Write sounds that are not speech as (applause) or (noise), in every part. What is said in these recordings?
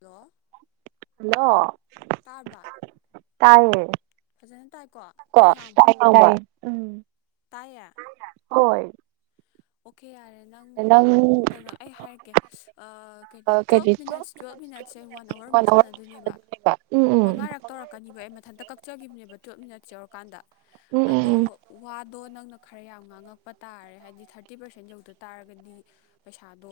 Hello hello ꯇꯥꯔꯕ ꯇꯥꯏꯌꯦ ꯐꯖꯅ ꯇꯥꯏꯀꯣ (unintelligible) ꯇꯥꯏꯌꯦ ꯑꯩꯅ ꯉꯥꯡꯕ ꯇꯥꯏꯌꯦ ꯎꯝ꯫ ꯇꯥꯏꯌꯦ ꯍꯣꯏ꯫ ꯑꯣꯀꯦ ꯌꯥꯔꯦ꯫ ꯎꯪ ꯎꯪ ꯀꯩꯅꯣ ꯑꯩ ꯍꯥꯏꯔꯛꯀꯦ ꯑ ꯀꯔꯤ ꯇꯨꯋꯜꯞ ꯃꯤꯅꯠꯁ ꯇꯨꯋꯜꯐ ꯃꯤꯅꯠꯁꯦ ꯋꯥꯟ ꯑꯋꯥꯔꯃꯨꯛ ꯎꯝ ꯁꯥꯟꯅꯗꯣꯏꯅꯦꯕ ꯎꯝ ꯎꯝ ꯃꯉꯥꯔꯛ ꯇꯧꯔꯛꯀꯅꯤꯕ ꯑꯩ ꯃꯊꯟꯇ ꯀꯛꯆꯒꯤꯈꯤꯕꯅꯦꯕ ꯇꯨꯋꯜꯞ ꯃꯤꯅꯠꯁ꯫ ꯁꯨꯔꯀꯥꯟꯗ꯫ ꯎꯝ ꯑꯗꯣ ꯎꯝ ꯋꯥ꯫ ꯑꯗꯣ ꯅꯪꯅ ꯈꯔ ꯌꯥꯝ ꯉꯥꯡꯉꯛꯄ ꯇꯥꯔꯦ ꯍꯥꯏꯗꯤ ꯊ꯭ꯔ ꯇꯤ ꯄꯥꯔꯁꯦꯟ ꯌꯧꯗ ꯇꯥꯔꯒꯗꯤ ꯄꯩꯁꯥꯗꯣ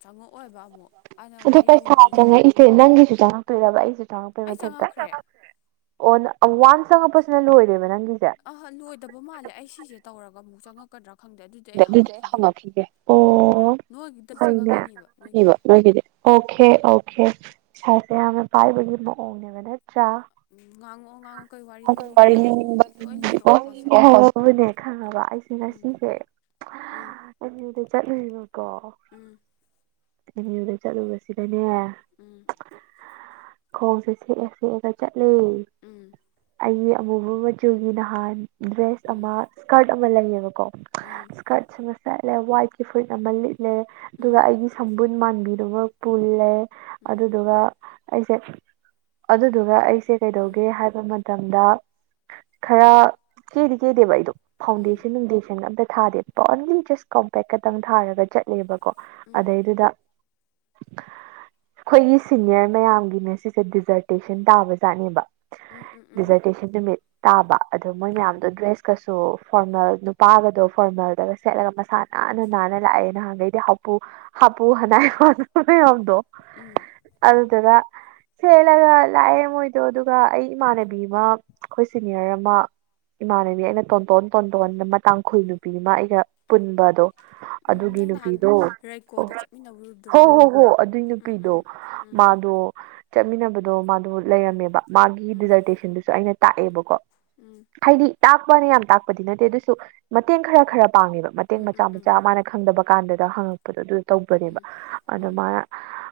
ꯆꯪꯉꯛꯑꯣꯏꯕ꯫ ꯑꯃꯨꯛ ꯑꯗꯨꯅ ꯑꯗꯨ ꯄꯩꯁꯥ ꯋꯥꯔꯤꯒꯨꯝꯕ ꯂꯤꯔꯛꯑꯣ ꯆꯪꯉꯛꯏꯁꯦ ꯅꯪꯒꯤꯁꯨ ꯆꯪꯉꯛꯇꯣꯏꯔꯕ ꯑꯩꯁꯨ ꯆꯪꯉꯛ ꯑꯩ ꯃꯊꯟꯇ ꯆꯪꯉꯛꯈ꯭ꯔꯦ ꯑꯣ (unintelligible) ꯋꯥꯟꯁ ꯆꯉꯄꯁꯤꯅ ꯂꯣꯏꯔꯦꯕ ꯅꯪ ꯑꯍ ꯂꯣꯏꯗꯕ ꯃꯥꯜꯂꯦ ꯑꯩ ꯁꯤꯁꯦ ꯇꯧꯔꯒ ꯑꯃꯨꯛ ꯆꯪꯉꯛ꯫ ꯀꯗꯔ꯫ ꯑꯗꯨꯗꯤ ꯑꯩ ꯍꯪꯉꯛꯈꯤꯒꯦ ꯑꯣ ꯅꯣꯏꯒꯤꯗꯤ ꯐꯩꯅꯦ ꯆꯪꯉꯛꯀꯅꯤꯕ ꯅꯣꯏꯒꯤꯗꯤ ꯑꯣꯈꯦ ꯑꯣꯈꯦ꯫ ꯄꯩꯁꯥꯁꯦ ꯌꯥꯝꯅ ꯄꯥꯏꯕꯒꯤ ꯃꯑꯣꯡꯅꯦꯕ ꯅꯠꯇ꯭ꯔ꯫ ꯎꯝ ꯉꯥꯡꯉꯛꯑꯣ ꯉꯥꯡꯉꯛꯑꯣ ꯀꯩ (unintelligible) ꯋꯥꯔꯤ ꯂꯤꯅꯤꯡꯕ ꯂꯤꯒꯦ ꯂꯣꯏ ꯂꯤꯔꯛꯑꯣ ꯍꯧꯖꯤꯛ ꯈꯪꯉꯕ ꯑꯩꯁꯦ ꯎꯝ ꯉꯁꯤꯁꯦ꯫ ꯎꯝ ꯆꯠꯂꯨꯏꯕ꯫ ꯎꯝ (unintelligible) ꯑꯦꯝꯌꯨꯗ ꯆꯠꯂꯨꯁꯤꯗꯅꯦ꯫ ꯎꯝ꯫ ꯈꯣꯡꯁꯦ ꯁꯦꯛꯑ ꯁꯦꯛꯑꯒ ꯆꯠꯂꯦ ꯎꯝ ꯑꯩꯒꯤ ꯑꯃꯨꯕ ꯃꯆꯨꯒꯤ ꯅꯍꯥꯟ ꯗ꯭ꯔꯦꯁ ꯎꯝ ꯑꯃ ꯁꯀꯔꯠ ꯑꯃꯥ ꯂꯩꯌꯦꯕꯀꯣ ꯎꯝ ꯁꯀꯠ ꯆꯁ ꯆꯠꯂꯦ ꯋꯥꯏꯠꯀꯤ ꯐꯨꯠꯃꯜꯜꯂꯤ ꯂꯩ ꯎꯝ ꯑꯗꯨꯒ ꯎꯝ ꯑꯩꯒꯤ ꯁꯝꯕꯨ ꯃꯥꯟꯕꯤꯔꯕ ꯄꯨꯜꯂꯦ ꯎꯝ ꯑꯗꯨꯗꯨꯒ ꯑꯩꯁꯦ ꯑꯗꯨꯗꯨꯒ ꯑꯩ ꯁꯤ ꯎꯝ ꯎꯝ ꯀꯩꯗꯣ ꯎꯝ ꯍꯥꯏꯕ ꯃꯇꯝꯗ ꯈꯔ ꯀꯦꯗꯤ ꯀꯦꯗꯦꯕ ꯑꯩꯗꯣ ꯐꯥꯎꯟꯗꯦꯁꯟ ꯐꯟꯗꯦꯟ ꯊꯥꯗꯦ ꯄꯣ ꯑꯣꯟꯂꯤ ꯖꯁ ꯀꯣꯝꯄꯦꯛ ꯈꯛꯇꯪ ꯊꯥꯔꯒ ꯆꯠꯂꯦꯕ ꯀꯣ ꯎꯝ ꯑꯗꯩꯗꯨꯗ ꯑꯩꯈꯣꯏꯒꯤ ꯁꯤꯅꯤꯌꯔ ꯃꯌꯥꯝꯒꯤꯅ ꯁꯤꯁꯦ ꯗꯤꯖꯔꯇꯦꯁꯟ ꯇꯥꯕ ꯖꯥꯠꯅꯦꯕ ꯎꯝ ꯗꯤꯖꯔꯇꯦꯁꯟ ꯅꯨꯃꯤꯠ ꯇꯥꯕ ꯑꯗꯣ ꯃꯣꯏ ꯎꯝ ꯃꯌꯥꯝꯗꯣ ꯗ꯭ꯔꯦꯁꯀ ꯑꯣ ꯐꯣꯔꯃꯦꯜ ꯅꯨꯄꯥꯒꯗꯣ ꯐꯣꯔꯃꯦꯜꯗꯒ ꯁꯦꯠꯂꯒ ꯃꯁꯥ ꯅꯥꯟꯅ ꯅꯥꯟꯅ ꯂꯥꯛꯑꯦꯅ ꯅꯍꯥꯟꯒꯩꯗꯤ ꯍꯥꯄꯨ ꯍꯥꯄꯨ ꯍꯅꯥꯏ ꯃꯌꯥꯝꯗꯣ ꯎꯝ ꯁꯦꯂꯒ ꯂꯌꯦ ꯃꯣꯏꯗꯣ ꯑꯗꯨ ꯑꯗꯨꯒ ꯑꯩ ꯏꯃꯥꯟꯅꯕꯤ ꯑꯃ ꯑꯩꯈꯣꯏ ꯁꯤꯅꯤꯌꯔ ꯑꯃ ꯏꯃꯥꯟꯅꯕꯤ ꯑꯩꯅ ꯇꯣꯟꯇꯣꯟ ꯇꯣꯟꯇꯣꯟ ꯑꯃ ꯇꯥꯡꯈꯨꯜ ꯅꯨꯄꯤ ꯑꯃ ꯑꯩꯒ ꯄꯨꯟꯕ ꯑꯗꯣ ꯑꯗꯨꯒꯤ ꯅꯪ ꯅꯍꯥꯟ ꯅꯨꯄꯤꯗꯣ ꯍꯣ ꯔꯩꯀꯣꯗ ꯆꯠꯃꯤꯟꯅꯧꯔꯨꯗꯨꯔꯣ ꯍꯣ ꯍꯣ ꯑꯗꯨꯏ ꯎꯝ ꯎꯝ ꯅꯨꯄꯤꯗꯣ ꯎꯝ ꯃꯥꯗꯣ ꯆꯠꯃꯤꯟꯅꯕꯗꯣ ꯃꯥꯗꯣ ꯂꯩꯔꯝꯃꯦꯕ ꯃꯥꯒꯤ ꯎꯝ ꯗꯤꯖꯔꯇꯦꯁꯟꯗꯨꯁꯨ ꯑꯩꯅ ꯇꯥꯛꯑꯦꯕꯀꯣ ꯎꯝ ꯍꯥꯏꯗꯤ ꯇꯥꯛꯄꯅ ꯌꯥꯝ ꯇꯥꯛꯄꯗꯤ ꯅꯠꯇꯦ ꯑꯗꯨꯁꯨ ꯃꯇꯦꯡ ꯈꯔ ꯈꯔ ꯄꯥꯡꯉꯦꯕ ꯃꯇꯦꯡ ꯎꯝ ꯃꯆꯥ ꯎꯝ ꯎꯝ ꯃꯆꯥ ꯃꯥꯅ ꯈꯪꯗꯕ ꯀꯥꯟꯗ ꯍꯪꯛꯄꯗꯣ ꯑꯗꯨ ꯎꯝ ꯇꯧꯕꯅꯦꯕ ꯎꯝ ꯑꯗꯥ ꯎꯝ ꯃꯥꯅ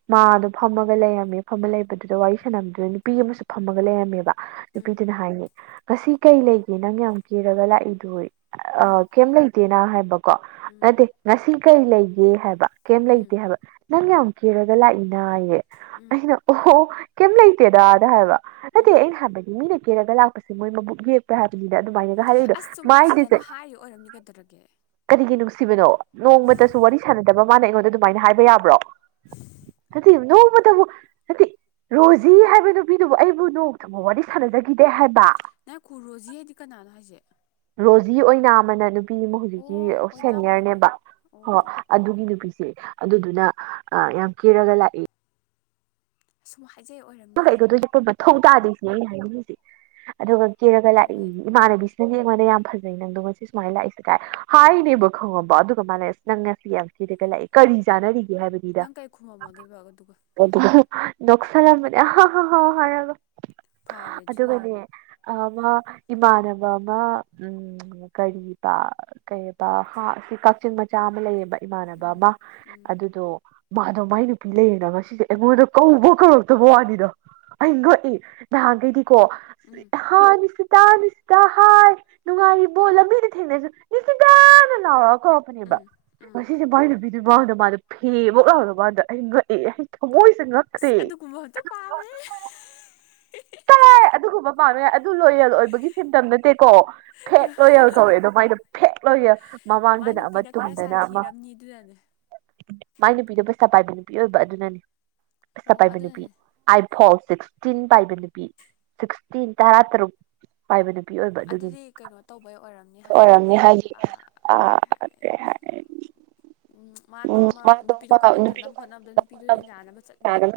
ꯃꯥꯗꯣ ꯐꯝꯃꯒ ꯂꯩꯔꯝꯃꯦ ꯐꯝꯃ ꯂꯩꯕꯗꯨꯗ ꯋꯥꯔꯤ ꯁꯥꯟꯝꯗꯨꯅ ꯅꯨꯄꯤ ꯑꯃꯁꯨ ꯐꯝꯃꯒ ꯂꯩꯔꯝꯃꯦꯕ ꯎꯝ ꯅꯨꯄꯤꯗꯨꯅ ꯍꯥꯏꯅꯦ ꯉꯁꯤ ꯀꯩ ꯂꯩꯒꯦ ꯅꯪ ꯌꯥꯝ ꯀꯤꯔꯒ ꯂꯥꯛꯏꯗꯨ ꯑ ꯀꯩꯝ ꯂꯩꯇꯦꯅ ꯍꯥꯏ ꯀꯣ ꯎꯝ ꯅꯠꯇꯦ ꯉꯁꯤ ꯀꯩ ꯂꯩꯒꯦ ꯍꯥꯏꯕ ꯀꯝ ꯎꯝ ꯂꯩꯇ ꯍꯥꯏꯕ ꯅꯪ ꯌꯥꯝ ꯀꯤꯔꯒ ꯂꯥꯛꯏꯅ ꯑꯩꯌꯦ ꯎꯝ ꯑꯩꯅ ꯑꯣ ꯀꯩꯝ ꯂꯩꯇꯦꯗ ꯑꯗ ꯍꯥꯏꯕ ꯅꯇꯦ ꯎꯝ ꯑꯩꯟ ꯍꯥꯏꯕꯗꯤ ꯃꯤꯅ ꯀꯦꯔꯒ ꯂꯥꯛꯄꯁꯦ ꯃꯣꯏ ꯃꯕꯨꯛ ꯌꯦꯛꯄ꯭ꯔꯥ ꯍꯥꯏꯕꯅꯤ ꯑꯗꯨꯃꯥꯏ ꯍꯥꯏꯔꯛꯏꯗꯣ ꯑꯁ ꯁꯨꯝ ꯅꯨꯡꯁꯤꯗꯅ ꯃꯥꯏꯁꯦ ꯍꯥꯏꯔꯤ ꯑꯣꯏꯔꯝꯅꯤ ꯀꯩꯗꯧꯔꯒꯦ ꯁꯤꯕꯅꯣ ꯅꯣꯡꯃꯇꯁꯨ ꯋꯥꯔꯤ ꯁꯥꯟꯅꯗꯕ ꯃꯥꯅ ꯑꯩꯉꯣꯟꯗ ꯑꯗꯨꯃꯥꯏꯅ ꯍꯥꯏꯕ ꯌꯥꯕ꯭ꯔꯣ (unintelligible) ꯍꯥꯏꯗꯤ ꯔꯣꯖꯤ ꯍꯥꯏꯕ ꯅꯨꯄꯤ ꯑꯗꯨꯕꯨ ꯑꯩꯕꯨ ꯅꯣꯡ ꯇꯕꯨ ꯋꯥꯔꯤ ꯁꯥꯟꯅꯖꯈꯤꯗꯦ ꯍꯥꯏꯕ ꯅꯪ ꯔꯣꯖꯤ ꯍꯥꯏꯗꯤ ꯀꯅꯥꯅꯣ ꯍꯥꯏꯁꯦ (unintelligible) ꯅꯨꯄꯤ ꯑꯃ ꯍꯧꯖꯤꯛꯀꯤ ꯑꯣ ꯑꯣꯏꯅꯥꯝ ꯑꯣꯏꯔꯦ ꯁꯦꯅꯤꯌꯔꯅꯦꯕ ꯑꯣ ꯍꯣ ꯑꯣ ꯑꯗꯨꯒꯤ ꯅꯨꯄꯤꯁꯦ ꯁꯤ ꯑꯗꯨꯗꯨꯅ ꯌꯥꯝ ꯀꯦꯔꯒ ꯂꯥꯛꯏ (unintelligible) ꯏꯆꯦ ꯑꯣꯏꯔꯝꯅꯤ ꯊꯧ ꯇꯥꯗꯦꯁꯤꯅꯤ ꯑꯩꯅ ꯍꯥꯏꯅꯤꯡꯉꯤꯁꯦ ꯑꯗꯨꯒ ꯀꯦꯔꯒ ꯂꯥꯛꯏ ꯍꯣꯏ ꯏꯃꯥꯟꯅꯕꯤꯁꯤꯅꯗꯤ ꯑꯩꯉꯣꯟꯗ ꯌꯥꯝ ꯎꯝ ꯐꯖꯩ ꯅꯪꯗꯣ ꯃꯦ ꯁꯨꯃꯥꯏꯅ ꯂꯥꯛꯏꯁꯦ ꯀꯥꯏ ꯍꯥꯏꯅꯦꯕ ꯈꯪꯉꯕꯣ ꯑꯗꯨꯒ ꯃꯥꯅꯏꯁꯤ ꯅꯪ ꯉꯁꯤꯗꯤ ꯌꯥꯝ ꯀꯦꯔꯒ ꯂꯥꯛꯏ ꯀꯔꯤ ꯆꯥꯅꯔꯤꯒꯦ ꯍꯥꯏꯕꯅꯤꯗ ꯅꯪ ꯀꯩ ꯈꯨꯝꯃꯝꯃꯒꯦꯕ ꯑꯗꯨꯒ (unintelligible) ꯍ ꯍ ꯍ ꯍꯥꯏꯔꯒ ꯑꯗꯨꯒꯅꯦ (inaudible) ꯏꯃꯥꯟꯅꯕ ꯑꯃ ꯀꯔꯤꯕ ꯀꯩ ꯍꯥ ꯁꯤ ꯀꯛꯆꯤꯡ ꯃꯆꯥ ꯑꯃ ꯂꯩꯌꯦꯕ ꯏꯃꯥꯟꯅꯕ ꯎꯝ ꯑꯃ ꯎꯝ ꯑꯗꯨꯗꯣ ꯃꯥꯗꯣ ꯃꯥꯏ ꯅꯨꯄꯤ ꯂꯩꯔꯦꯅ ꯉꯥꯁꯤꯁꯦ ꯑꯩꯉꯣꯟꯗ ꯀꯧꯕ ꯋꯥꯅꯤꯗ ꯑꯩ ꯉꯛꯏ ꯅꯍꯥꯟꯈꯩꯗꯤ ꯀꯣ ꯎꯝ ꯅꯤꯁꯤꯇꯥ ꯍꯥꯏ ꯅꯨꯡꯉꯥꯏꯕꯣ ꯂꯝꯕꯤꯗ ꯊꯦꯡꯅꯁꯨ ꯅꯤꯁꯤꯇꯥ ꯇꯅ ꯂꯥꯎꯔꯛ ꯎꯝ ꯎꯝ (unintelligible) ꯑꯗꯨ ꯃꯥꯡꯗ ꯃꯥꯗ ꯐꯦ ꯑꯃ ꯉꯥꯎꯗ ꯃꯗ ꯑꯩ ꯉꯛꯑꯦ ꯑꯩ ꯊꯃꯣꯏ (unintelligible) ꯑꯁ ꯉꯛꯈꯔ꯭ꯦ ꯑꯗꯨꯒꯨꯝꯕ ꯑꯝꯇ (unintelligible) ꯄꯥꯝꯃꯦ ꯇꯥꯏ ꯑꯗꯨꯒꯨꯝꯕ ꯄꯥꯝꯃꯦ ꯀꯥꯏ ꯑꯗꯨ ꯂꯣꯌꯦꯜ ꯑꯣꯏꯕꯒꯤ ꯁꯤꯝꯇꯝ ꯅꯠꯇꯦꯀꯣ ꯐꯦꯛ ꯂꯣꯌꯦꯜ ꯀꯧꯋꯦ ꯑꯗꯣ ꯃꯥꯏꯅ ꯐꯦꯛ ꯂꯣꯌꯦꯜ ꯃꯥꯏ ꯃꯃꯥꯡꯗꯅ ꯑꯃ ꯅꯨꯄꯤꯅ ꯈꯔ ꯇꯨꯡꯗꯅ ꯑꯃ ꯁꯥꯊꯤꯔꯝꯅꯤ ꯑꯗꯨꯅꯅꯦ ꯃꯥꯏ ꯅꯨꯄꯤꯗ ꯄꯩꯁ ꯄꯥꯏꯕ ꯅꯨꯄꯤ ꯑꯣꯏꯕ ꯑꯗꯨꯅꯅꯤ ꯑꯣ ꯑꯗꯨꯗꯅꯦ ꯑꯥꯢꯐꯣꯟ ꯁꯤꯛꯁꯇꯤꯟ ꯄꯥꯏꯕ ꯅꯨꯄꯤ ꯁꯤꯛꯁꯇꯤꯟ ꯇꯔꯥ ꯇꯔꯨꯛ ꯄꯥꯏꯕ ꯅꯨꯄꯤ ꯑꯣꯏꯕ ꯑꯗꯨꯒꯤꯅꯤ ꯑꯗꯨꯗꯤ ꯀꯩꯅꯣ ꯇꯧꯕꯩ ꯑꯣꯏꯔꯝꯅꯤ ꯍꯥꯏꯗꯤ ꯑꯣꯏꯔꯝꯅꯤ ꯍꯥꯏꯗꯤ ꯀꯩ ꯑꯥ ꯍꯥꯏ ꯀꯩ ꯍꯥꯏ ꯃꯥꯗꯣ ꯎꯝ ꯑꯃ ꯃꯥꯗꯣ ꯅꯨꯄꯤꯗꯣ ꯃꯥ ꯅꯨꯄꯤꯗꯣ ꯀꯥꯏꯅꯗꯅꯕ ꯍꯣꯠꯅꯕꯗ ꯅꯨꯄꯤꯗꯣ ꯌꯥꯅꯕ ꯆꯠꯂꯤꯅꯤ ꯀꯥꯏꯅ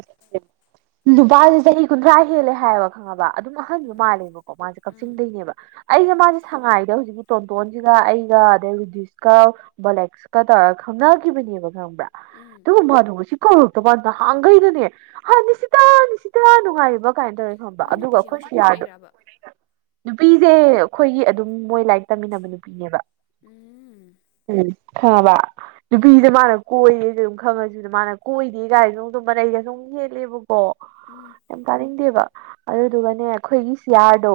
ꯅꯨꯄꯥꯁꯤ ꯆꯍꯤ ꯀꯨꯟꯊ꯭ꯔꯥ ꯍꯦꯜꯂꯦ ꯍꯥꯏꯌꯦꯕ ꯈꯪꯉꯕ ꯑꯗꯨꯝ ꯑꯍꯟꯁꯨ ꯎꯝ ꯃꯥꯜꯂꯦꯕꯀꯣ ꯃꯥꯁꯦ ꯎꯝ ꯀꯛꯆꯤꯡꯗꯩꯅꯦꯕ ꯑꯩꯁꯦ ꯎꯝ ꯃꯥꯁꯦ ꯁꯉꯥꯏꯗ ꯍꯧꯖꯤꯛꯀꯤ ꯇꯣꯟꯇꯣꯟꯁꯤꯒ ꯑꯩꯒ ꯑꯗꯩ ꯔꯨꯗꯤꯁꯀ ꯕꯣꯂꯦꯛꯁꯀ ꯇꯧꯔꯒ ꯈꯪꯅ ꯀꯕ (unintelligible) ꯕ꯭ꯔꯥ ꯎꯝ ꯇ ꯃꯗꯨꯁꯤ ꯀꯣ (unintelligible) ꯕꯥꯗ ꯅꯍꯥꯟꯈꯩꯩꯅꯅꯦ ꯅꯤꯁꯤꯇꯥ ꯅꯤꯁꯤꯇꯥ ꯅꯨꯡꯉꯥꯏꯕ ꯀꯥꯏꯅ ꯇꯧꯏ ꯈꯪꯉꯕ ꯃꯥꯏ ꯑꯗꯨꯒ ꯅꯨꯄꯤꯁꯦ ꯑꯩꯈꯣꯏ ꯉꯁꯤ ꯁꯤ ꯑꯥꯔ ꯗꯣ ꯀꯣꯏꯔꯛꯏꯔꯕ ꯅꯨꯄꯤꯁꯦ ꯑꯩꯈꯣꯏꯒꯤ ꯑꯗꯨꯝ ꯃꯣꯏ ꯂꯥꯏꯔꯤꯛ ꯇꯝꯃꯤꯟꯅꯕ ꯅꯨꯄꯤꯅꯦꯕ ꯎꯝ ꯎꯝ ꯈꯥꯕ ꯅꯨꯄꯤꯁꯦ ꯃꯥꯅ ꯀꯣꯏꯌꯦꯗ ꯑꯗꯨꯝ ꯈꯪꯉꯁꯨꯗ ꯃꯥꯅ ꯀꯣꯏꯗꯦ ꯀꯥꯏꯗ ꯅꯣꯗꯝ ꯃꯅꯩꯒ ꯁꯨꯝ ꯌꯦꯦꯜꯂꯦꯕ ꯑꯣ ꯎꯝ ꯌꯥꯝ ꯇꯥꯅꯤꯡꯗꯦꯕ ꯑꯗꯨꯗꯨꯒꯅꯦ ꯑꯩꯈꯣꯏꯒꯤ ꯁꯤꯌꯥꯔꯗꯣ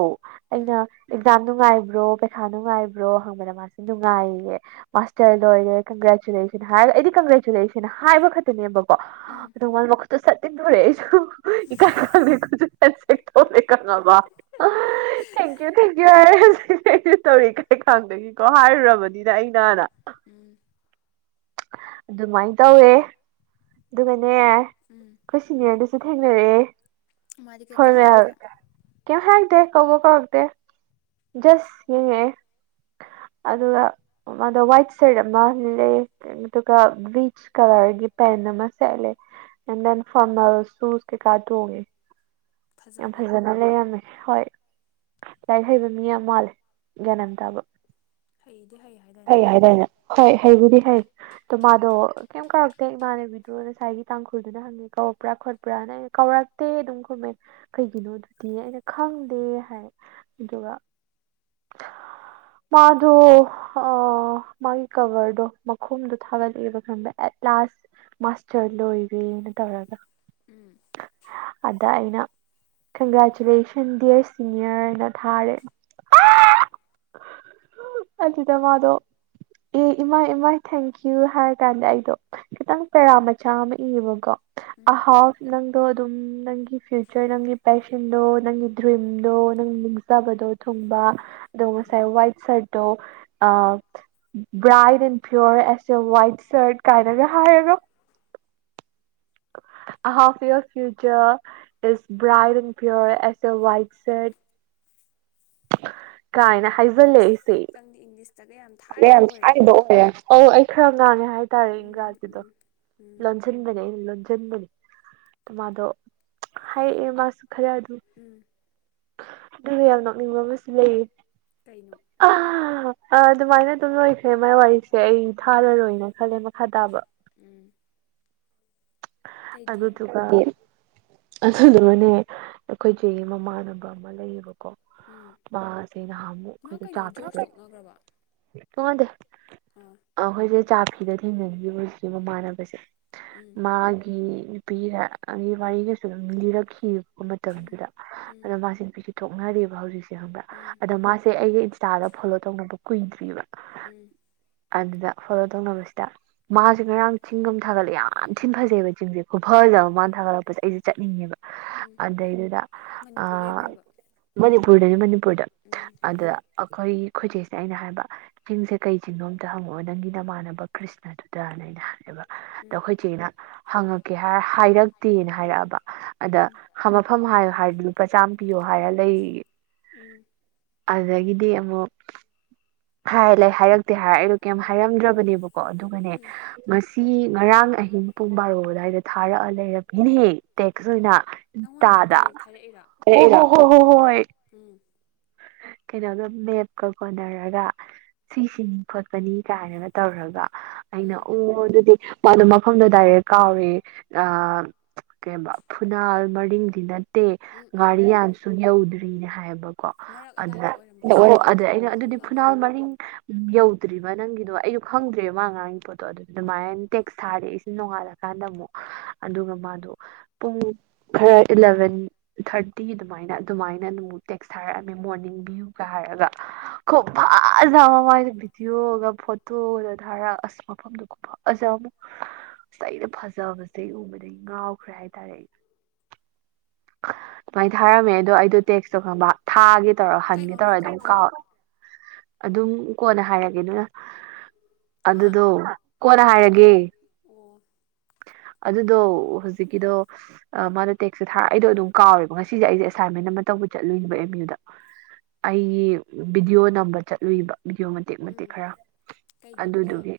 ꯎꯝ ꯑꯩꯅ ꯑꯦꯖꯝ ꯅꯨꯡꯉꯥꯏꯕ꯭ꯔꯣ ꯄꯩꯈꯥ ꯅꯨꯡꯉꯥꯏꯕ꯭ꯔꯣ ꯍꯪꯕꯗ ꯃꯥꯁꯦ ꯅꯨꯡꯉꯥꯏꯌꯦ ꯃꯥꯁꯇꯔ ꯂꯣꯏꯔꯦꯒ꯭ꯔꯦ ꯍꯥꯏ ꯑꯩꯗꯤ ꯀꯪꯒ꯭ꯔꯦꯆꯨꯂꯦꯁꯟ ꯍꯥꯏꯕ ꯈꯛꯇꯨꯅꯦꯕꯣ ꯀꯣ ꯎꯝ ꯑꯗꯨ ꯨ ꯁꯇꯤꯤꯟ ꯊꯣꯛꯦꯁꯨ ꯀ ꯆ ꯇꯧ ꯀ ꯊꯨ ꯊꯨ ꯇꯧꯔꯤ ꯀꯔꯤ ꯈꯗꯒꯤꯀꯣ ꯍꯥꯏꯔꯨꯔꯕꯅꯤꯅ ꯑꯩꯅꯥꯟꯅ ꯎꯝ ꯑꯗꯨꯃꯥꯏꯅ ꯇꯧꯋꯦ ꯕꯦꯟ ꯅꯦ ꯎꯝ ꯈꯁꯤꯅꯤ ꯑꯗꯨ ꯁꯤ ꯗꯦ ꯃꯥꯗꯤ ꯀꯩꯀꯩ ꯐꯣꯔꯃꯦꯦꯜ ꯍꯥꯏꯔꯛꯀꯦ ꯀꯃ ꯍꯥꯏꯔꯒ ꯗ ꯀꯧꯕ ꯀꯧꯔꯛꯇꯦ ꯖꯁ ꯌꯦꯡꯉꯛꯑꯦ ꯑꯗꯨꯒ ꯃꯥꯗ ꯋꯥꯏꯠ ꯁꯔꯠ ꯑꯃ ꯂꯩ ꯑꯗꯨꯒ ꯕ꯭ꯆ ꯀꯂꯔꯒꯤ ꯄꯦꯟ ꯑꯃ ꯁꯦꯠꯂꯦ ꯑꯦꯟ ꯗꯦꯟ ꯐꯔꯃꯦꯜ ꯁꯨꯁ ꯀꯩꯀꯥ ꯇꯣꯡꯉꯦ ꯌꯥꯝ ꯐꯖꯕ꯭ꯔꯣ ꯐꯖꯅ ꯂꯩꯔꯝꯃꯦ ꯍꯣꯏ ꯂꯥꯏꯔꯤꯛ ꯍꯩꯕ ꯃꯤ ꯌꯥꯝ ꯃꯥꯜꯂꯦ ꯒ꯭ꯌꯥꯅꯝ ꯇꯥꯕ ꯍꯩꯗꯤ ꯍꯩ ꯍꯥꯏꯗꯥꯏꯅꯦ ꯐꯩ ꯍꯥꯏꯅꯦ ꯍꯣꯏ ꯍꯩꯕꯨꯗꯤ ꯍꯩ ꯑꯣ ꯃꯥꯗꯣ ꯀꯩꯝ ꯀꯛ ꯍ ꯏꯃꯥꯟꯅꯕꯤꯗꯣ ꯉꯁꯥꯏꯒꯤ ꯇꯥꯡꯈꯨꯜꯗꯨꯅ ꯍꯪꯉꯦ ꯀꯧꯔꯛꯄ꯭ꯔꯥ ꯈꯣꯠꯄ꯭ꯔꯥꯅ ꯑꯩꯅ ꯀꯧꯔꯛꯇꯦ ꯑꯗꯨꯝ ꯈꯨꯝꯃꯦ ꯀꯩꯒꯤꯅꯣ ꯑꯗꯨꯗꯤ ꯑꯩꯅ ꯈꯪꯗꯦ ꯍꯥꯏ ꯑꯗꯨꯒ ꯃꯥꯗꯣ ꯃꯥꯒꯤ ꯀꯕꯔꯗꯣ ꯃꯈꯣꯨꯝꯗꯣ ꯊꯥꯒꯠꯂꯛꯑꯦꯕ ꯈꯪꯕ ꯑꯦꯠ ꯀ꯭ꯂꯥꯁꯥꯁ ꯃꯥꯁꯇꯔ ꯂꯣ ꯏꯦꯅ ꯇꯧꯔꯒ ꯎꯝ ꯑꯗ ꯑꯩꯅ ꯀꯪꯒ꯭ꯔꯦꯆꯨꯂꯦꯁꯟ ꯗꯤꯌꯔ ꯁꯤꯅꯤꯌꯔꯅ ꯊꯥꯔꯦ ꯎꯝ ꯑꯗꯨꯗ ꯃꯥꯗꯣ ꯑꯦ ꯏꯃꯥ ꯏꯃꯥꯏ ꯊꯦꯡꯀ꯭ꯌꯨ ꯍꯥꯏꯔꯀꯥꯟꯗ ꯑꯩꯗꯣ ꯈꯤꯇꯪ ꯄꯦꯔꯥ ꯃꯆꯥ ꯑꯃ ꯏꯕꯀꯣ ꯎꯝ ꯑꯍꯥꯎ ꯅꯪꯗ ꯑꯗꯨꯝ ꯅꯪꯒꯤ ꯐ꯭ꯌꯨꯆꯔ ꯅꯪꯒꯤ ꯄꯦꯁꯟꯗꯣ ꯅꯪꯒꯤ ꯗ꯭ꯔꯤꯝꯗꯣ ꯅꯪ ꯅꯤꯡꯖꯕꯗꯣ ꯊꯨꯡꯕ ꯗꯉ ꯉꯁꯥꯏ ꯎꯝ white ꯁꯔꯠꯣ uh right and pure S A white shirt ꯀꯥꯏꯔꯒ ꯍꯥꯏꯒ ꯑ half year future is right and pure S A white set ꯀꯥꯏꯅ ꯍꯥꯏꯖꯜꯂꯦ ꯏꯁ ꯑꯩꯁꯦ ꯅꯪꯗꯤ ꯏꯪꯂꯤꯁꯇꯒ ꯌꯥꯝ ꯊꯥꯔꯤꯕ ꯑꯣꯏꯔꯦ ꯍꯥꯏꯗꯦ ꯍꯒꯦ ꯍꯥꯏꯇꯥꯔꯦ ꯎꯝ ꯏꯪꯒꯥꯁꯤꯗꯣ ꯎꯝ ꯎꯝ ꯂꯣꯟꯁꯤꯟꯕꯅꯦ ꯑꯩꯅ ꯂꯣꯟꯁꯤꯟꯕꯅꯦ ꯃꯗꯣ ꯍꯥꯏꯌꯦ ꯈꯔ ꯑꯗꯨ ꯎꯝ ꯑꯗꯨ ꯌꯥꯎꯅꯣ ꯃꯁ ꯂꯩ ꯀꯩꯅꯣ ꯑ ꯑ ꯑꯗꯨꯃꯥꯏꯅ ꯇꯝꯣꯏꯁꯦ ꯃꯥꯏ ꯋꯥ ꯋꯥꯔꯤꯦ ꯁꯦ ꯑꯩ ꯎꯝ ꯊꯥꯔꯔꯣꯏꯅ ꯈꯜꯂꯦ ꯍꯥꯇꯥꯕ ꯎꯝ ꯑꯇꯩꯗꯤ ꯑꯗꯨꯗꯨꯒ ꯑꯗꯨꯗꯨꯅꯅꯦ ꯑꯩꯈꯣꯏꯁꯦ ꯃꯃꯥꯟꯅꯕ ꯑꯃ ꯂꯩꯌꯦꯕꯀꯣ ꯎꯝ ꯃꯥꯁꯅ ꯍꯥꯃꯨ ꯃꯥ ꯀꯩꯗꯣ ꯀꯩꯅꯣ ꯖꯣꯔꯁ ꯆꯥꯈ꯭ꯔꯕ ꯇꯣꯛꯅꯈ꯭ꯔꯕ ꯀꯗ ꯑꯥ ꯑꯈꯣꯏꯁꯦ ꯆꯥ ꯁꯤꯗ ꯊꯦꯡꯅꯈꯤꯕ ꯍꯧꯖꯤꯛꯀꯤ ꯃꯃꯥꯟꯅꯕꯁꯦ ꯎꯝ ꯃꯥꯒꯤ ꯅꯨꯄꯤꯒ ꯑꯩꯒꯤ ꯋꯥꯔꯤꯒꯁꯨ ꯑꯗꯨꯝ ꯂꯤꯔꯛꯈꯤꯕ ꯎꯝ ꯃꯇꯝꯗꯨꯗ ꯎꯝ ꯑꯗꯣ ꯃꯥꯁꯤ ꯄꯤ ꯇꯣꯛꯅꯔꯦ (unintelligible) ꯍꯧꯖꯤꯛꯁꯦ ꯈꯪꯕ꯭ꯔꯥ ꯎꯝ ꯑꯗꯣ ꯃꯥꯁꯦ ꯑꯩꯒꯤ ꯏꯟꯁꯇꯥꯗ ꯐꯣꯂꯣ ꯇꯧꯅꯕ ꯀꯨꯏꯗ꯭ꯔꯤꯕꯥ ꯎꯝ ꯑꯗꯨꯗ ꯐꯣꯂꯣ ꯇꯧꯅꯕꯁꯤꯗ ꯃꯥꯁꯦ ꯉꯔꯥꯡ ꯆꯤꯡꯒ ꯑꯃ ꯊꯥꯒꯠꯂꯦ ꯌꯥꯝ ꯊꯤꯟ ꯐꯖꯩꯑꯕ ꯆꯤꯡꯁꯦ ꯈꯨꯐꯖꯕ ꯃꯥꯅ ꯊꯥꯒꯠꯂꯛꯄꯁꯦ ꯑꯩꯁꯦ ꯆꯠꯅꯤꯡꯉꯦꯕ ꯎꯝ ꯑꯗꯩꯗꯨꯗꯥ ꯃꯅꯤꯄꯨꯔ ꯑꯥ ꯂꯩꯕ꯭ꯔꯕ ꯃꯅꯤꯄꯨꯔꯗꯅꯤ ꯃꯅꯤꯄꯨꯔꯗ ꯎꯝ ꯑꯗꯨꯗ ꯑꯩꯈꯣꯏ ꯑꯩꯈꯣꯏꯒꯤ ꯈꯣꯏꯖꯦꯛꯁꯦ ꯑꯩꯅ ꯍꯥꯏꯕ ꯆꯤꯡꯁꯦ ꯀꯩ ꯆꯤꯡꯗꯣꯝꯇ ꯍꯪꯉꯛꯑꯣ ꯅꯪꯒꯤ ꯅꯃꯥꯟꯅꯕ ꯀ꯭ꯔꯤꯁꯅꯗꯨꯗꯅ ꯑꯩꯅ ꯍꯥꯏꯜꯂꯦꯕ ꯑꯗ ꯎꯝ ꯑꯩꯈꯣꯏ ꯆꯦꯅ ꯍꯪꯉꯛꯀꯦ ꯍꯥꯏꯔ ꯍꯥꯏꯔꯛꯇꯦꯅ ꯍꯥꯏꯔꯛꯑꯕ ꯑꯗ ꯎꯝ ꯈꯝꯃꯐꯝ ꯍꯥꯏ ꯍꯥꯏ ꯂꯨꯄꯥ ꯆꯥꯝꯃ ꯄꯤꯌꯣ ꯍꯥꯏꯔ ꯂꯩ ꯎ ꯎꯝ ꯑꯗꯨꯗꯒꯤꯗꯤ ꯑꯃꯨꯛ ꯍꯥꯏ ꯂꯩ ꯍꯥꯏ ꯇ ꯍꯥꯏꯔ ꯑꯩꯗꯣ ꯀꯩ ꯎꯝ ꯍꯥꯏꯔꯝꯗ꯭ꯔꯕꯅꯦꯕꯀꯣ ꯑꯗꯨꯒꯅꯦ ꯎꯝ ꯉꯁꯤ ꯉꯔꯥꯡ ꯑꯍꯤꯡ ꯄꯨꯡ ꯕꯥꯔꯣ ꯑꯗꯨꯋꯥꯏꯗ ꯊꯥꯔꯛꯑ ꯂꯩꯔꯝꯃꯤꯅꯦꯍ ꯇꯦꯛꯁ ꯑꯣꯏꯅ ꯅꯪꯉꯣꯟꯗ ꯇꯥꯗꯥ ꯗꯥꯏꯔꯦꯛ ꯊꯥꯔꯛꯏꯔꯣ ꯍ ꯍꯣꯏ ꯎꯝ ꯀꯩꯅꯣꯒꯣ ꯃꯦꯞꯀ ꯀꯣꯟꯅꯔꯒ ꯁꯤꯁꯤꯅꯤ ꯈꯣꯠꯄꯅꯤ ꯀꯥꯏꯅ ꯇꯧꯔꯒ ꯑꯩꯅ ꯎꯝ ꯑꯣ ꯑꯗꯨꯗꯤ ꯃꯥꯗꯣ ꯃꯐꯝꯗꯣ ꯗꯥꯏꯔꯦꯛ ꯀꯥꯎꯔꯤ ꯀꯩꯕ ꯐꯨꯅꯥꯜ ꯃꯔꯤꯡꯗꯤ ꯅ ꯅꯠꯇꯦ ꯎꯝ ꯎꯝ ꯒꯥꯔꯤ ꯎꯝ ꯌꯥꯝꯁꯨ ꯌꯧꯗ꯭ꯔꯤꯅꯦ ꯍꯥꯏꯕꯀꯣ ꯃꯔꯛ ꯑꯗꯥꯏꯗ ꯑꯗꯨꯗ ꯑꯣꯏꯔꯝꯕꯁꯨ ꯑꯣ ꯌꯥꯏ ꯑꯗꯨꯗ ꯑꯩꯅ ꯑꯗꯨꯗꯤ ꯐꯥꯎꯅꯐꯝ ꯅꯥꯜ ꯃꯅꯤ ꯌꯧ ꯎꯗ꯭ꯔꯤꯕ ꯅꯪꯒꯤꯗꯣ ꯑꯩꯁꯨꯣ ꯈꯪꯗ꯭ꯦꯕ ꯃꯥ ꯑꯉꯥꯡꯒꯤ ꯄꯣꯠꯇꯣ ꯑꯗꯨꯗꯤ ꯑꯗꯨꯃꯥꯏꯅ ꯇꯦꯛꯁ ꯊꯥꯔꯦꯏꯁꯤ ꯅꯣꯡꯉꯥꯜꯂꯀꯥꯟꯗ ꯑꯃꯨꯛ ꯑꯗꯨꯒ ꯃꯥꯗꯣ ꯄꯨꯡ ꯈꯔ ꯏꯂꯚꯦꯟ ꯊꯥꯔꯇꯤ ꯑꯗꯨꯃꯥꯏꯅ ꯑꯗꯨꯃꯥꯏꯅ ꯑꯗꯨꯨ ꯇꯦꯛꯁ ꯊꯥꯔꯛꯑꯝꯃꯦ ꯃꯣꯔꯅꯤꯡ ꯚꯤꯌꯨꯒ ꯍꯥꯏꯔꯒ ꯈ ꯐꯖ ꯑꯃ ꯃꯅ ꯚꯤꯗꯤꯑꯣꯒ ꯐꯣꯇꯣꯒ ꯊꯥꯔ ꯑꯁ ꯃꯐꯝꯗꯣ ꯐꯖꯕ ꯑꯃꯛ ꯑꯁ ꯑꯩꯅ ꯐꯖꯕꯁꯦ ꯎꯕꯗꯒꯤ ꯉꯥꯎꯈ꯭ꯔꯦ ꯍꯥꯏꯇꯥꯔꯦ ꯑꯩ ꯑꯗꯨꯃꯥꯏꯅ ꯊꯥꯔꯝꯃꯦ ꯑꯗꯣ ꯑꯩꯗꯣ ꯇꯦꯛꯁ ꯇꯧ ꯈꯪꯕ ꯊꯥꯒꯤ ꯇꯧꯔ ꯀꯩ ꯍꯟꯒꯦ ꯃꯃꯤꯡ ꯇꯧꯔꯒ ꯑꯗꯨꯝ ꯀꯧꯒꯦ ꯀꯥꯎ ꯑꯗꯨꯝ ꯀꯣꯟꯅ ꯍꯥꯏꯔꯒꯦ ꯑꯗꯨꯅ ꯍꯥ ꯑꯗꯨꯗꯣ ꯀꯣꯟꯅ ꯍꯥꯏꯔꯒꯦ ꯑꯣ ꯑꯗꯨꯗꯣ ꯍꯧꯖꯤꯛꯀꯤꯗꯣ ꯃꯥꯅ ꯇꯦꯛꯁꯁꯦ ꯊꯥꯔ ꯑꯩꯗꯣ ꯑꯗꯨꯝ ꯀꯥꯎꯋꯦꯕ ꯉꯁꯤꯁꯦ ꯑꯩꯁꯦ ꯑꯦꯁꯥꯏꯟꯃꯦꯟ ꯑꯃ ꯇꯧꯕ ꯆꯠꯂꯨꯅꯦꯕ ꯑꯦꯝ ꯌꯨꯗ ꯑꯩꯒꯤ ꯚꯕꯤꯗꯤꯑꯣ ꯅꯝꯕ ꯆꯠꯂꯨꯏꯕ ꯚꯗꯤꯑꯣ ꯃꯇꯦꯛ ꯃꯇꯦꯛ ꯎꯝ ꯈꯔ ꯀꯩꯒꯤ ꯚꯤꯗꯤꯑꯣ ꯑꯗꯨꯗꯨꯒꯤ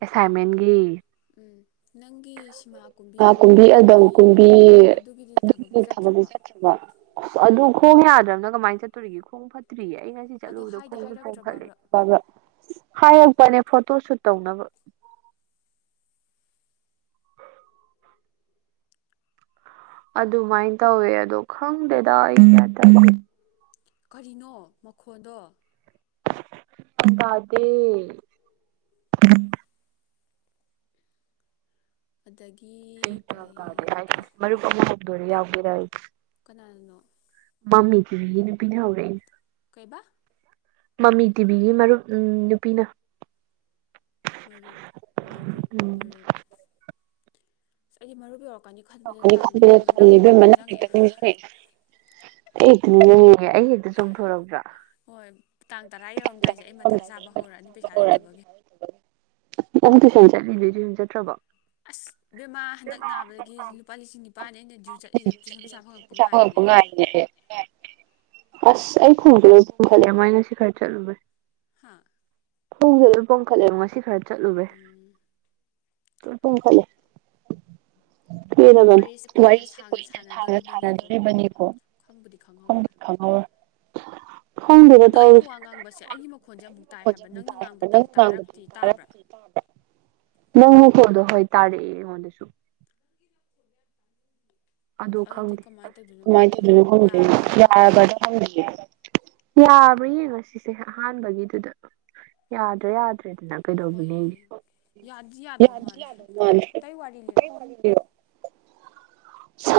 ꯑꯦꯁꯥꯏꯟꯃꯦꯟꯒꯤ ꯎꯝ ꯅꯪꯒꯤ ꯁꯤꯃꯥ ꯑꯦꯜꯕꯝ ꯀꯨꯝꯕꯤ ꯑꯦꯜ ꯀꯨꯝꯕꯤ ꯑꯗꯨꯒꯤꯗꯤ ꯑꯗꯨꯒꯤ ꯊꯕꯛꯇꯤ ꯊꯕ ꯆꯠꯇ꯭ꯔꯕꯣ ꯆ ꯈꯣꯡ ꯌꯥꯗ꯭ꯔꯅ ꯀꯃꯥꯏꯅ ꯆꯠꯇꯣꯔꯤꯒꯦ ꯈꯣꯡ ꯐꯠꯇ ꯐ꯭ꯔꯤꯌꯦ ꯑꯩ ꯉꯁꯤ ꯑꯗꯣ ꯆꯠꯂꯨꯕꯗꯣ ꯍꯥꯏꯗꯤ ꯈꯣꯡꯁꯨ ꯆꯣꯡꯈꯠꯂꯦ ꯍꯥꯏꯔꯛꯇ꯭ꯔꯕꯕ꯭ꯔꯥ ꯍꯥꯏꯔꯛꯄꯅꯦ ꯐꯣꯇꯣ ꯁꯨꯠ ꯇꯧꯅꯕ ꯑꯗꯨꯃꯥꯏꯅ ꯇꯧꯋꯦ ꯑꯗꯣ ꯈꯪꯗꯦꯗ ꯑꯩ ꯀꯔꯤꯅꯣ ꯃꯈꯣꯟꯗꯣ ꯗꯦ (unintelligible) (inaudible) ꯑꯗꯒꯤ ꯀꯩ ꯀꯩ ꯀꯩ ꯃꯔꯨꯞ ꯑꯃꯨꯛ ꯍꯗꯣꯔꯤ ꯌꯥꯎ ꯔ (unintelligible) (inaudible) ꯀꯅꯥꯅꯣ ꯃꯃꯤꯗꯨꯔꯤ ꯅꯨꯄꯤꯅ ꯍꯧꯔꯦꯅꯦ ꯀꯩ ꯕꯥ ꯃꯃꯤ ꯇꯤꯕꯤꯒꯤ ꯃꯔꯨꯞ ꯎ ꯅꯨꯄꯤꯅ ꯃꯔꯨꯞ ꯃꯔꯨꯞ ꯎꯝ ꯃꯔꯨꯞ ꯑꯩꯒꯤ ꯃꯔꯨꯞ ꯌꯧꯔꯛꯀꯅꯤ ꯈꯟꯕꯗ ꯇꯜꯂꯤ ꯌꯧꯔꯛꯅꯤ ꯏꯕꯦꯝꯃ ꯈꯟꯕꯗꯥ ꯍꯦꯛꯇ ꯅꯪ ꯅꯤꯡꯁꯤꯡꯉꯛꯑꯦ ꯍꯦꯛꯇꯥ ꯅꯤꯡ ꯖꯥꯪꯉꯥꯛꯏ ꯑꯩ ꯍꯦꯛꯇꯥ ꯅꯤꯪ ꯖꯡꯉꯛꯏ ꯍꯣꯏ ꯇꯥꯡ ꯇꯔꯥ ꯇꯥꯟ ꯇꯉꯥꯏ ꯌꯧꯔꯝꯗꯥꯏꯁꯦ ꯑꯩ ꯃꯊꯥ ꯌꯧꯔꯝꯗꯥꯏꯗ ꯁꯥꯥꯕ ꯍꯧꯔꯛꯑꯅꯤ ꯄꯩꯁꯥ ꯂꯩꯇꯕꯒꯤ ꯑꯪ ꯇꯨꯏꯁꯟ ꯆꯠꯂꯤꯗ ꯇꯨꯏꯁꯟ ꯆꯠꯇ꯭ꯔꯕꯣ ꯑꯁ ꯕꯦꯃꯥ ꯍꯟꯗꯛ ꯅꯥꯕꯗꯒꯤ ꯂꯨꯄꯥ ꯂꯤꯁꯤꯡ ꯅꯤꯄꯥꯥꯟꯅꯤ ꯑꯩꯅ ꯗ꯭ꯌꯨ ꯆꯠꯂꯤꯁꯦ ꯇꯨꯏꯁꯟ ꯄꯩꯁꯥ ꯐꯪꯉꯛꯄ ꯉꯥꯏꯔꯤꯅꯦ ꯑꯩ ꯑꯁ ꯑꯩ ꯈꯣꯡꯗꯒ ꯈꯜꯂꯦ ꯃꯣꯏ ꯉꯁꯤ ꯈꯔ ꯆꯠꯂꯨꯕꯦ ꯍꯥ ꯈꯣꯡꯁꯦ ꯑꯗꯨ ꯄꯣꯡꯈꯠꯂꯦꯕ ꯉꯁꯤ ꯈꯔꯗꯤ ꯆꯠꯂꯨꯨꯔꯦ ꯎꯝ ꯄꯣꯝꯈꯠꯂꯦ ꯄ ꯋꯥꯔꯤꯁꯦ ꯀꯨꯏꯅ ꯋꯥꯔꯤꯁꯤꯦ ꯁꯥꯡꯅ ꯀꯨꯏꯅ ꯁꯥꯅ ꯁꯥꯟꯅꯗꯣꯔꯤꯕꯅꯤꯀꯣ ꯁꯥꯟꯅꯗꯣꯔꯤꯕꯅꯤꯀꯣ ꯈꯪꯕꯨꯗꯤ ꯈꯪꯍꯧꯔꯣꯏ ꯈꯪꯍꯧꯔ ꯑꯗꯣ ꯑꯩꯅ ꯋꯥ ꯉꯥꯡꯕꯁꯦ ꯑꯩꯒꯤ ꯃꯈꯣꯟꯁꯦ ꯑꯃꯨꯛ ꯇꯥꯏ ꯍꯥꯏꯕ ꯅꯪ ꯅꯪꯅ ꯇ ꯉꯥꯡꯕꯗꯗꯤ ꯅꯪ ꯇꯥꯔꯛꯇꯤ ꯇꯥꯕ꯭ꯔꯥ (inaudible) (unintelligible) ꯅꯪ ꯈꯣꯟꯗꯨ ꯍꯣꯏ ꯇꯥꯔꯛꯑꯦ ꯑꯩꯉꯣꯟꯗꯁꯨ ꯑꯗꯨ ꯑꯗꯨꯗꯤ ꯈꯗꯦ ꯀꯃꯥꯏꯅ ꯇꯧꯗꯣꯏꯅꯣ ꯀꯃꯥꯏꯅ ꯈꯪꯗꯦꯅꯦ ꯇꯧꯗꯣꯏꯅꯣ ꯈꯪꯗꯦ ꯌꯥꯒꯗ꯭ꯔꯥ ꯌꯥꯗ ꯈꯪꯗꯦ ꯌꯥꯕ꯭ꯔꯥ ꯌꯦꯡꯉꯁꯤꯁꯦ ꯑꯍꯥꯟꯕꯒꯤꯗꯨꯗ ꯌꯥꯗ꯭ꯔꯥ ꯌꯥꯗ꯭ꯔꯦ ꯍꯣꯏ ꯀꯩꯗꯧꯕꯅꯦ ꯌꯥꯗꯤ ꯌꯥꯗꯧ ꯃꯥꯜꯂꯦ (inaudible) ꯑꯇꯩ ꯋꯥꯔꯤ ꯂꯤꯔꯛꯑꯣ (unintelligible)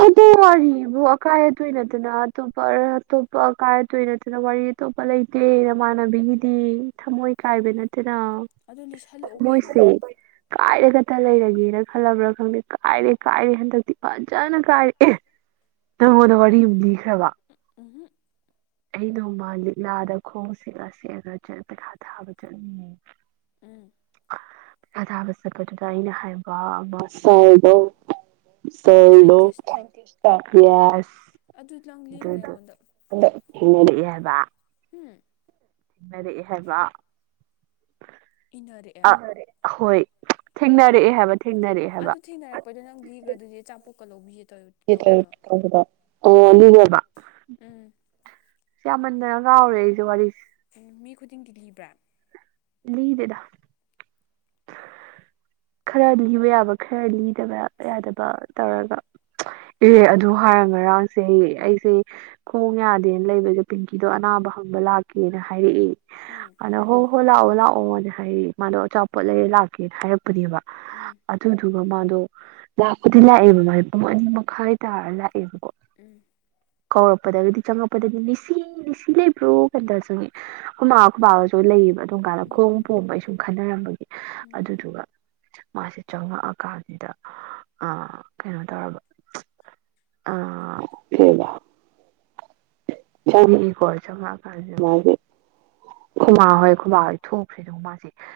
ꯑꯗꯨ ꯋꯥꯔꯤꯕꯨ ꯑꯀꯥꯏ ꯑꯇꯣꯏ ꯅꯠꯇꯅ ꯑꯇꯣꯞꯄ ꯑꯇꯣꯞꯄ ꯑꯀꯥꯏ ꯑꯇꯣꯏ ꯅꯠꯇꯅ ꯋꯥꯔꯤ ꯑꯇꯣꯞꯄ ꯂꯩꯇꯦ ꯅꯃꯥꯟꯅꯕꯤꯒꯤꯗꯤ ꯊꯃꯣꯏ ꯀꯥꯏꯕ ꯅꯠꯇꯦ ꯁꯤꯗ ꯑꯗꯨ ꯂꯤꯁꯜꯂꯛꯑꯣ ꯀꯩꯅꯣ ꯃꯣꯏꯁꯤ (inaudible) (unintelligible) ꯀꯥꯏꯔ ꯈꯛꯇ ꯂꯩꯔꯒꯦꯅ ꯈꯜꯂꯕ꯭ꯔꯥ ꯈꯪꯗꯦ ꯀꯥꯏꯔꯦ ꯀꯥꯏꯔꯦ ꯍꯟꯗꯛꯇꯤ ꯐ ꯐꯖꯅꯥ ꯀꯥꯏ ꯅꯪꯉꯣꯟꯗ ꯋꯥꯔꯤ ꯑꯃ ꯂꯤꯈ꯭ꯔꯕ ꯎꯝꯍ (inaudible) (unintelligible) ꯑꯩ ꯅꯣꯡꯃ ꯂꯤꯛꯂꯥꯗ ꯈꯣꯡ ꯁꯦꯂ ꯁꯦꯠꯑꯒ ꯆ ꯄꯩꯊꯥ ꯊꯥꯕ ꯆꯠꯅꯤꯡ ꯎꯝ ꯄꯥ ꯊꯥꯕ ꯆꯠꯄꯗꯨꯗ ꯑꯩꯅ ꯍꯥꯏꯕ ꯑꯃ ꯁꯦꯜꯂꯣ (unintelligible) ꯄꯤꯌꯥꯁ ꯑꯗꯨꯗ ꯂꯪ ꯂꯤꯈ꯭ꯔꯦ ꯑꯩꯉꯣꯟꯗ ꯍꯟꯅꯔ ꯍꯥꯏꯕ ꯎꯝ (unintelligible) ꯔꯛꯑꯦ ꯍꯥꯏꯕ ꯏꯅꯔꯛꯑꯦ ꯑꯦ ꯍꯣꯏ ꯊꯦꯡꯅꯔꯛꯑꯦ ꯍꯥꯏꯕ ꯊꯦꯡꯅꯔꯛꯑꯦ ꯑꯗꯨ ꯊꯦꯡꯅꯔꯛꯄꯩꯗꯣ ꯅꯪ ꯈ꯭ꯔꯗꯨꯗꯤ ꯆꯆꯥꯄꯣꯛ ꯀꯗꯧꯕꯩ (unintelligible) ꯌꯦꯠꯇꯁꯨꯗ ꯑꯣ ꯅꯉꯦꯕ ꯎꯝ ꯁꯤ ꯌꯥꯝꯃꯟꯗꯅ ꯀꯥꯎꯔꯦ ꯑꯩꯁꯦ ꯋꯥꯔꯤꯁꯦ ꯃꯤ ꯈꯨꯗꯤꯡꯒꯤ ꯂꯤꯕ꯭ꯔꯥ ꯏꯗꯗ ꯈꯔ ꯂꯤꯕ ꯌꯥꯕ ꯈꯔ ꯂꯤꯗꯕ ꯌꯥꯗꯕ ꯇꯧꯔꯒ ꯏꯔꯦꯛ ꯑꯗꯨ ꯍꯥꯏꯔꯝꯒ ꯔꯥꯎ ꯁ ꯎꯝ ꯑꯩꯁꯦ ꯈꯣꯡ ꯌꯥꯗꯦꯅ ꯂꯩꯕꯁꯦ ꯄꯤꯡꯀꯤꯗꯣ ꯑꯅꯥꯕ ꯍꯪꯕ ꯂꯥꯛꯀꯦꯅ ꯍꯥꯏꯔꯛꯏ ꯎꯝ ꯑꯅꯣ ꯍꯣ ꯑꯣ ꯂꯥꯛꯑꯣ ꯂꯥꯛꯑꯣ ꯃꯥꯗꯤ ꯍꯥꯏꯌꯦ ꯃꯥꯗꯣ ꯑꯆꯥꯄꯣꯠ ꯂꯩꯔ ꯂꯥꯛꯀꯦꯅ ꯍꯥꯏꯔꯛꯄ ꯅꯦꯕ ꯎꯝ ꯑꯗꯨꯗꯨ ꯃꯗꯣ ꯂꯥꯛꯄꯗꯤ ꯂꯥꯛꯑꯦꯕ ꯃꯥꯒꯤ ꯄꯨꯡ ꯑꯅꯤ ꯃꯈꯥꯏ ꯇꯥꯔ ꯂꯥꯛꯑꯦꯕꯀꯣ ꯎꯝ ꯀꯧꯔꯛꯄꯗꯗꯒꯤꯗꯤ ꯆꯪꯉꯛꯄꯗꯗꯤ ꯅꯤꯁꯤ ꯅꯤꯁꯤ ꯂꯩꯕ꯭ꯔꯣ ꯀꯟꯗ ꯆꯪꯉꯦꯣꯏ ꯈꯨꯕꯥꯒꯁꯨ ꯂꯩꯌꯦꯕ ꯑꯗꯨꯝ ꯀꯥꯟꯗ ꯎꯝ ꯈꯣꯡꯕ ꯎꯝ ꯄꯣꯝꯕ ꯑꯩ ꯁꯨꯝ ꯈꯟꯅꯔꯝꯕꯒꯤ ꯎꯝ ꯑꯗꯨꯗꯨꯒ ꯃꯥꯁꯦ ꯆꯪꯉꯛꯑꯀꯥꯟꯁꯤꯗ ꯑ ꯀꯩꯅꯣ ꯇꯧꯔꯕ ꯑꯥ ꯆꯪꯉꯛꯏꯀꯣ ꯆꯪꯉꯛꯑꯀꯥꯟꯁꯤꯗ ꯃꯥꯁ ꯈꯨꯃꯥ ꯍꯣꯏ ꯈꯨꯃꯥ ꯍꯣꯏ ꯊꯣꯛꯈꯦꯗ ꯃꯥꯁꯦ